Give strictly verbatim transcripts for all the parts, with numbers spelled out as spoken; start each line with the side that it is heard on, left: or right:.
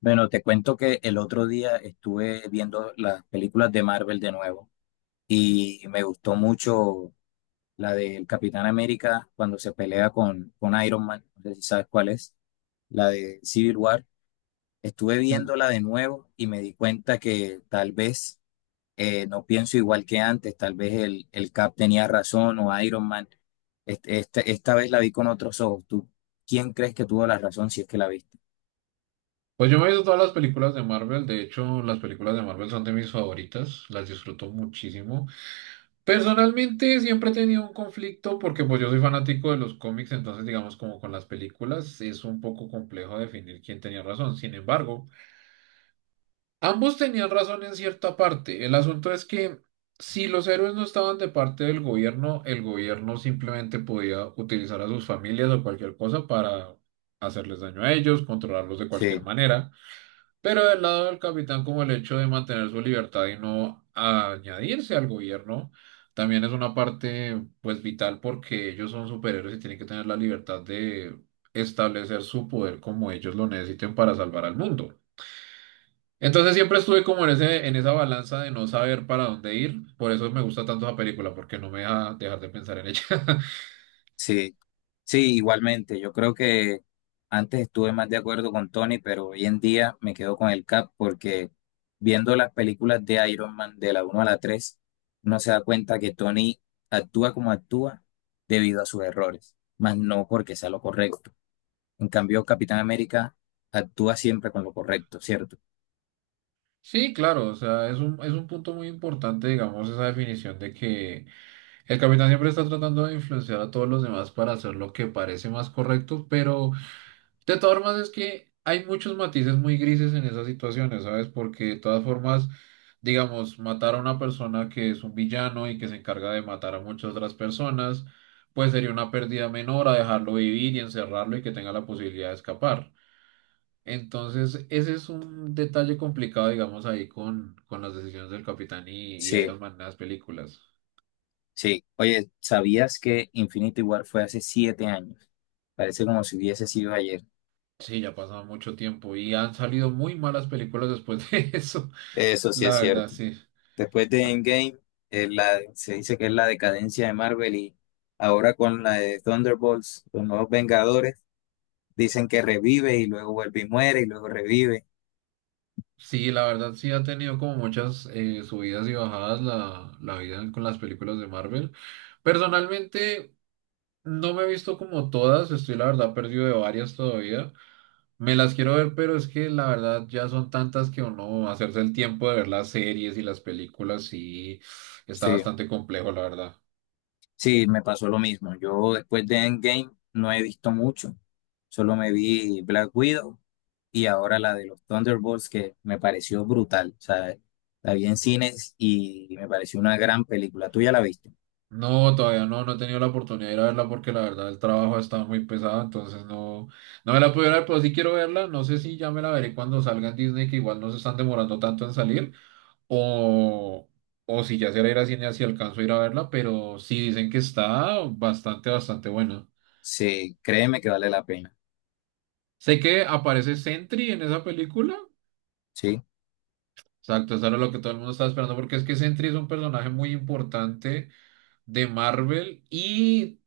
left: Bueno, te cuento que el otro día estuve viendo las películas de Marvel de nuevo y me gustó mucho la del Capitán América cuando se pelea con, con Iron Man, no sé si sabes cuál es, la de Civil War. Estuve
right: Mm.
left: viéndola de nuevo y me di cuenta que tal vez eh, no pienso igual que antes, tal vez el, el Cap tenía razón o Iron Man. Este- este- esta vez la vi con otros ojos. ¿Tú quién crees que tuvo la razón si es que la viste?
right: Pues yo me he visto todas las películas de Marvel. De hecho, las películas de Marvel son de mis favoritas, las disfruto muchísimo. Personalmente siempre he tenido un conflicto porque pues yo soy fanático de los cómics. Entonces, digamos, como con las películas es un poco complejo definir quién tenía razón. Sin embargo, ambos tenían razón en cierta parte. El asunto es que si los héroes no estaban de parte del gobierno, el gobierno simplemente podía utilizar a sus familias o cualquier cosa para hacerles daño a ellos, controlarlos de
left: Sí,
right: cualquier manera. Pero del lado del capitán, como el hecho de mantener su libertad y no añadirse al gobierno, también es una parte pues vital, porque ellos son superhéroes y tienen que tener la libertad de establecer su poder como ellos lo necesiten para salvar al mundo. Entonces siempre estuve como en ese, en esa balanza de no saber para dónde ir. Por eso me gusta tanto esa película, porque no me deja dejar de pensar en ella.
left: sí. Sí, igualmente. Yo creo que antes estuve más de acuerdo con Tony, pero hoy en día me quedo con el Cap porque viendo las películas de Iron Man de la uno a la tres, uno se da cuenta que Tony actúa como actúa debido a sus errores, más no porque sea lo correcto. En cambio, Capitán América actúa siempre con lo correcto, ¿cierto?
right: Sí, claro, o sea, es un, es un punto muy importante, digamos, esa definición de que el capitán siempre está tratando de influenciar a todos los demás para hacer lo que parece más correcto. Pero de todas formas es que hay muchos matices muy grises en esas situaciones, ¿sabes? Porque de todas formas, digamos, matar a una persona que es un villano y que se encarga de matar a muchas otras personas, pues sería una pérdida menor a dejarlo vivir y encerrarlo y que tenga la posibilidad de escapar. Entonces, ese es un detalle complicado, digamos, ahí con, con las decisiones del capitán y, y
left: Sí,
right: Iron Man en las películas.
left: sí. Oye, ¿sabías que Infinity War fue hace siete años? Parece como si hubiese sido ayer.
right: Sí, ya ha pasado mucho tiempo y han salido muy malas películas después de eso.
left: Eso sí
right: La
left: es
right: verdad,
left: cierto.
right: sí.
left: Después de
right: Ah,
left: Endgame, eh, la- se dice que es la decadencia de Marvel y ahora con la de Thunderbolts, los nuevos Vengadores, dicen que revive y luego vuelve y muere y luego revive.
right: sí, la verdad, sí ha tenido como muchas eh, subidas y bajadas la, la vida con las películas de Marvel. Personalmente, no me he visto como todas, estoy la verdad perdido de varias todavía. Me las quiero ver, pero es que la verdad ya son tantas que uno hacerse el tiempo de ver las series y las películas, sí, está
left: Sí,
right: bastante complejo, la verdad.
left: sí, me pasó lo mismo. Yo después de Endgame no he visto mucho. Solo me vi Black Widow y ahora la de los Thunderbolts que me pareció brutal. O sea, la vi en cines y me pareció una gran película. ¿Tú ya la viste?
right: No, todavía no, no he tenido la oportunidad de ir a verla porque la verdad el trabajo ha estado muy pesado, entonces no, no me la pude ver, pero sí quiero verla. No sé si ya me la veré cuando salga en Disney, que igual no se están demorando tanto en salir, o, o si ya será ir a cine, si alcanzo a ir a verla, pero sí dicen que está bastante, bastante buena.
left: Sí, créeme que vale la pena.
right: Sé que aparece Sentry en esa película,
left: Sí.
right: exacto, eso era lo que todo el mundo estaba esperando, porque es que Sentry es un personaje muy importante de Marvel y...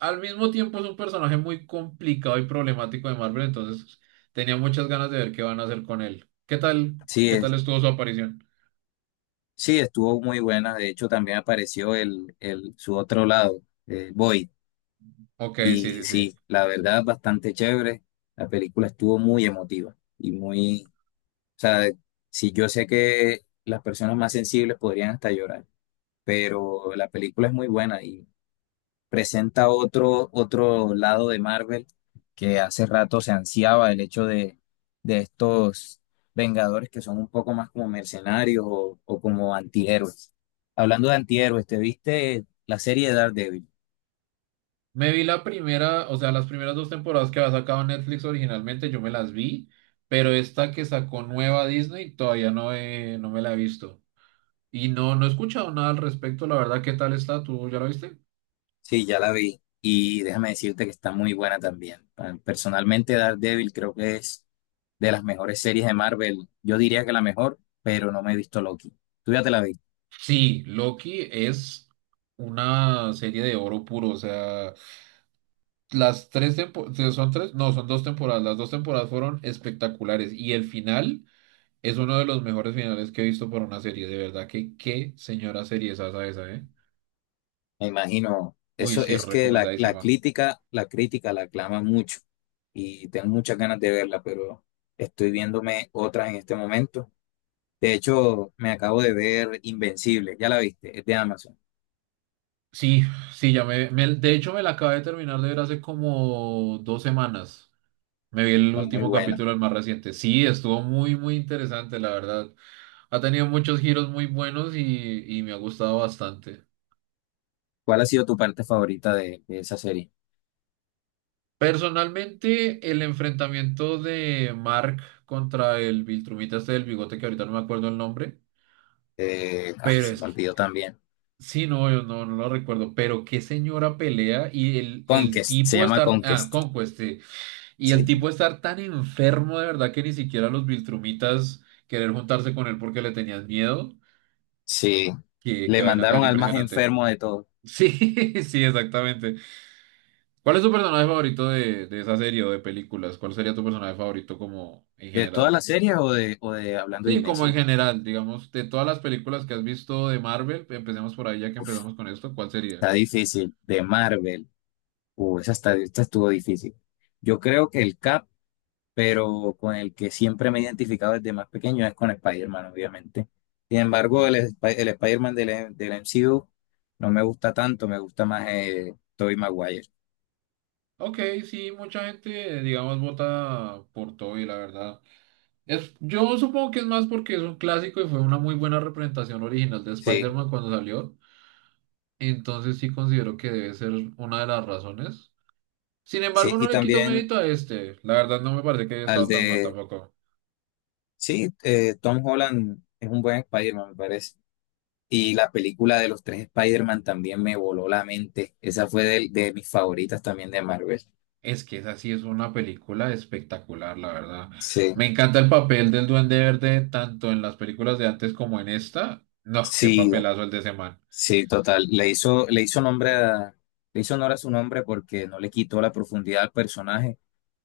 right: al mismo tiempo es un personaje muy complicado y problemático de Marvel. Entonces tenía muchas ganas de ver qué van a hacer con él. ¿Qué tal?
left: Sí,
right: ¿Qué tal
left: es.
right: estuvo su aparición?
left: Sí, estuvo muy buena. De hecho, también apareció el, el, su otro lado, eh, Boyd.
right: Ok, sí,
left: Y
right: sí, sí.
left: sí, la verdad, bastante chévere. La película estuvo muy emotiva y muy, o sea, de- sí, yo sé que las personas más sensibles podrían hasta llorar, pero la película es muy buena, presenta otro, otro lado de Marvel que hace rato se ansiaba el hecho de, de estos Vengadores que son un poco más como mercenarios o, o como antihéroes. Hablando de antihéroes, ¿te viste la serie de Daredevil?
right: Me vi la primera, o sea, las primeras dos temporadas que había sacado Netflix originalmente, yo me las vi, pero esta que sacó nueva Disney todavía no, he- no me la he visto. Y no, no he escuchado nada al respecto, la verdad. ¿Qué tal está? ¿Tú ya la viste?
left: Sí, ya la vi y déjame decirte que está muy buena también. Personalmente, Daredevil creo que es de las mejores series de Marvel. Yo diría que la mejor, pero no me he visto Loki. ¿Tú ya te la viste?
right: Sí, Loki es una serie de oro puro, o sea... Las tres temporadas, son tres, no, son dos temporadas. Las dos temporadas fueron espectaculares y el final es uno de los mejores finales que he visto por una serie. De verdad que qué señora serie es esa, esa, ¿eh?
left: Me imagino,
right: Uy,
left: eso
right: sí,
left: es que la, la
right: recomendadísima.
left: crítica, la crítica la aclama mucho y tengo muchas ganas de verla, pero estoy viéndome otra en este momento. De hecho, me acabo de ver Invencible, ya la viste, es de Amazon,
right: Sí, sí, ya me, me- de hecho me la acabé de terminar de ver hace como dos semanas. Me vi el
left: fue muy
right: último
left: buena.
right: capítulo, el más reciente. Sí, estuvo muy, muy interesante, la verdad. Ha tenido muchos giros muy buenos y, y me ha gustado bastante.
left: ¿Cuál ha sido tu parte favorita de, de esa serie?
right: Personalmente, el enfrentamiento de Mark contra el Viltrumita este del bigote, que ahorita no me acuerdo el nombre,
left: Eh, ah,
right: pero
left: se
right: es
left: me
right: que,
left: olvidó también.
right: sí, no, yo no, no lo recuerdo, pero qué señora pelea y el, el
left: Conquest, se
right: tipo
left: llama
right: estar, ah,
left: Conquest.
right: Conquest, sí, y el
left: Sí,
right: tipo estar tan enfermo de verdad que ni siquiera los Viltrumitas querer juntarse con él porque le tenían miedo,
left: sí.
right: que qué
left: Le
right: qué vaina
left: mandaron
right: tan
left: al más
right: impresionante.
left: enfermo de todo,
right: Sí, sí, exactamente. ¿Cuál es tu personaje favorito de, de esa serie o de películas? ¿Cuál sería tu personaje favorito como en
left: de todas
right: general?
left: las series o de, o de hablando de
right: Sí, como en
left: Invencible.
right: general, digamos, de todas las películas que has visto de Marvel, empecemos por ahí. Ya que empezamos con esto, ¿cuál sería?
left: Está difícil, de Marvel. Uh, esa, está- esta estuvo difícil. Yo creo que el Cap, pero con el que siempre me he identificado desde más pequeño es con Spider-Man, obviamente. Sin embargo, el,
right: No.
left: Sp- el Spider-Man del, del M C U no me gusta tanto, me gusta más eh, Tobey Maguire.
right: Ok, sí, mucha gente, eh, digamos, vota por Toby, la verdad. Es, yo supongo que es más porque es un clásico y fue una muy buena representación original de
left: Sí,
right: Spider-Man cuando salió. Entonces sí considero que debe ser una de las razones. Sin
left: sí,
right: embargo,
left: y
right: no le quito
left: también
right: mérito a este. La verdad no me parece que haya
left: al
right: estado tan mal
left: de,
right: tampoco.
left: sí, eh, Tom Holland es un buen Spider-Man, me parece. Y la película de los tres Spider-Man también me voló la mente. Esa fue de, de mis favoritas también de Marvel.
right: Es que esa sí es una película espectacular, la verdad.
left: Sí,
right: Me encanta el papel del Duende Verde, tanto en las películas de antes como en esta. No, qué
left: sí.
right: papelazo el de ese man.
left: Sí, total. Le hizo, le hizo nombre a- le hizo honor a su nombre porque no le quitó la profundidad al personaje,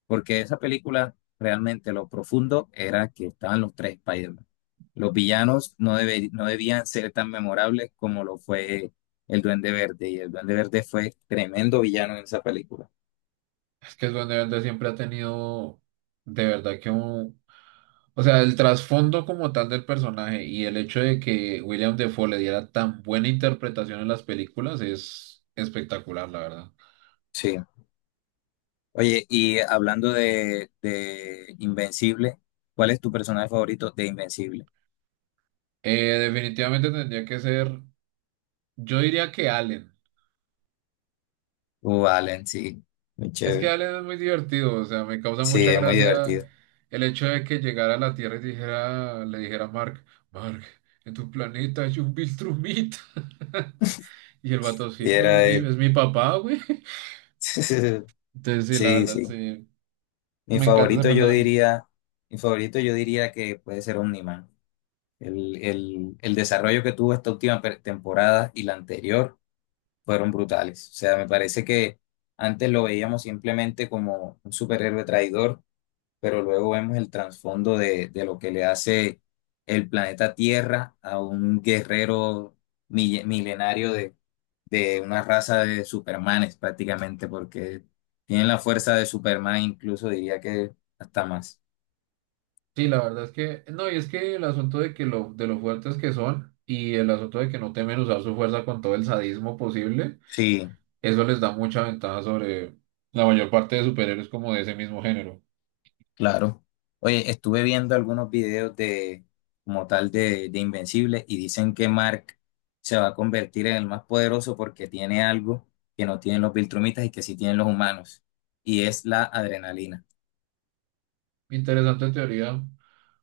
left: porque esa película realmente lo profundo era que estaban los tres Spider-Man. Los villanos no, debe- no debían ser tan memorables como lo fue el Duende Verde, y el Duende Verde fue tremendo villano en esa película.
right: Es que el Duende Verde siempre ha tenido, de verdad que un... O sea, el trasfondo como tal del personaje y el hecho de que William Defoe le diera tan buena interpretación en las películas es espectacular, la verdad.
left: Sí. Oye, y hablando de, de Invencible, ¿cuál es tu personaje favorito de Invencible?
right: Eh, definitivamente tendría que ser, yo diría que Allen.
left: Uh, Allen, sí, muy
right: Es que
left: chévere.
right: Alien es muy divertido, o sea, me causa
left: Sí,
right: mucha
left: es muy
right: gracia
left: divertido.
right: el hecho de que llegara a la Tierra y dijera, le dijera a Mark, Mark, en tu planeta hay un Viltrumita. Y el vato, sí,
left: Y
right: pues
left: era
right: es mi,
left: él.
right: es mi papá, güey. Entonces, sí, la
left: Sí,
right: verdad,
left: sí.
right: sí,
left: Mi
right: me encanta ese
left: favorito yo
right: personaje.
left: diría, mi favorito yo diría que puede ser Omniman. El, el, el desarrollo que tuvo esta última per- temporada y la anterior fueron brutales. O sea, me parece que antes lo veíamos simplemente como un superhéroe traidor, pero luego vemos el trasfondo de, de lo que le hace el planeta Tierra a un guerrero mille- milenario de, de una raza de Supermanes prácticamente, porque tienen la fuerza de Superman, incluso diría que hasta más.
right: Sí, la verdad es que, no, y es que el asunto de que lo, de lo fuertes que son y el asunto de que no temen usar su fuerza con todo el sadismo posible,
left: Sí.
right: eso les da mucha ventaja sobre la mayor parte de superhéroes como de ese mismo género.
left: Claro. Oye, estuve viendo algunos videos de, como tal, de, de Invencible y dicen que Mark se va a convertir en el más poderoso porque tiene algo que no tienen los Viltrumitas y que sí tienen los humanos. Y es la adrenalina.
right: Interesante teoría.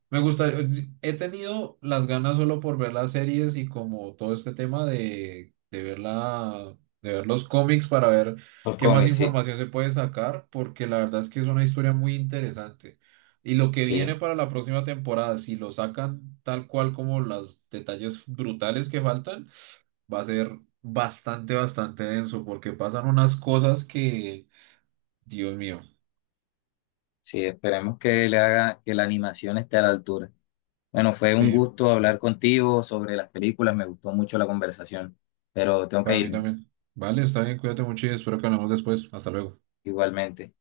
right: Me gusta, eh, he tenido las ganas solo por ver las series y como todo este tema de, de ver la, de ver los cómics para ver
left: Los
right: qué más
left: cómics, sí.
right: información se puede sacar, porque la verdad es que es una historia muy interesante. Y lo que viene
left: Sí,
right: para la próxima temporada, si lo sacan tal cual como los detalles brutales que faltan, va a ser bastante, bastante denso, porque pasan unas cosas que, Dios mío,
left: sí, esperemos que le haga, que la animación esté a la altura. Bueno, fue un
right: sí,
left: gusto hablar
right: bueno,
left: contigo sobre las películas, me gustó mucho la conversación, pero tengo que
right: para mí
left: irme.
right: también. Vale, está bien, cuídate mucho y espero que hablemos después. Hasta luego.
left: Igualmente.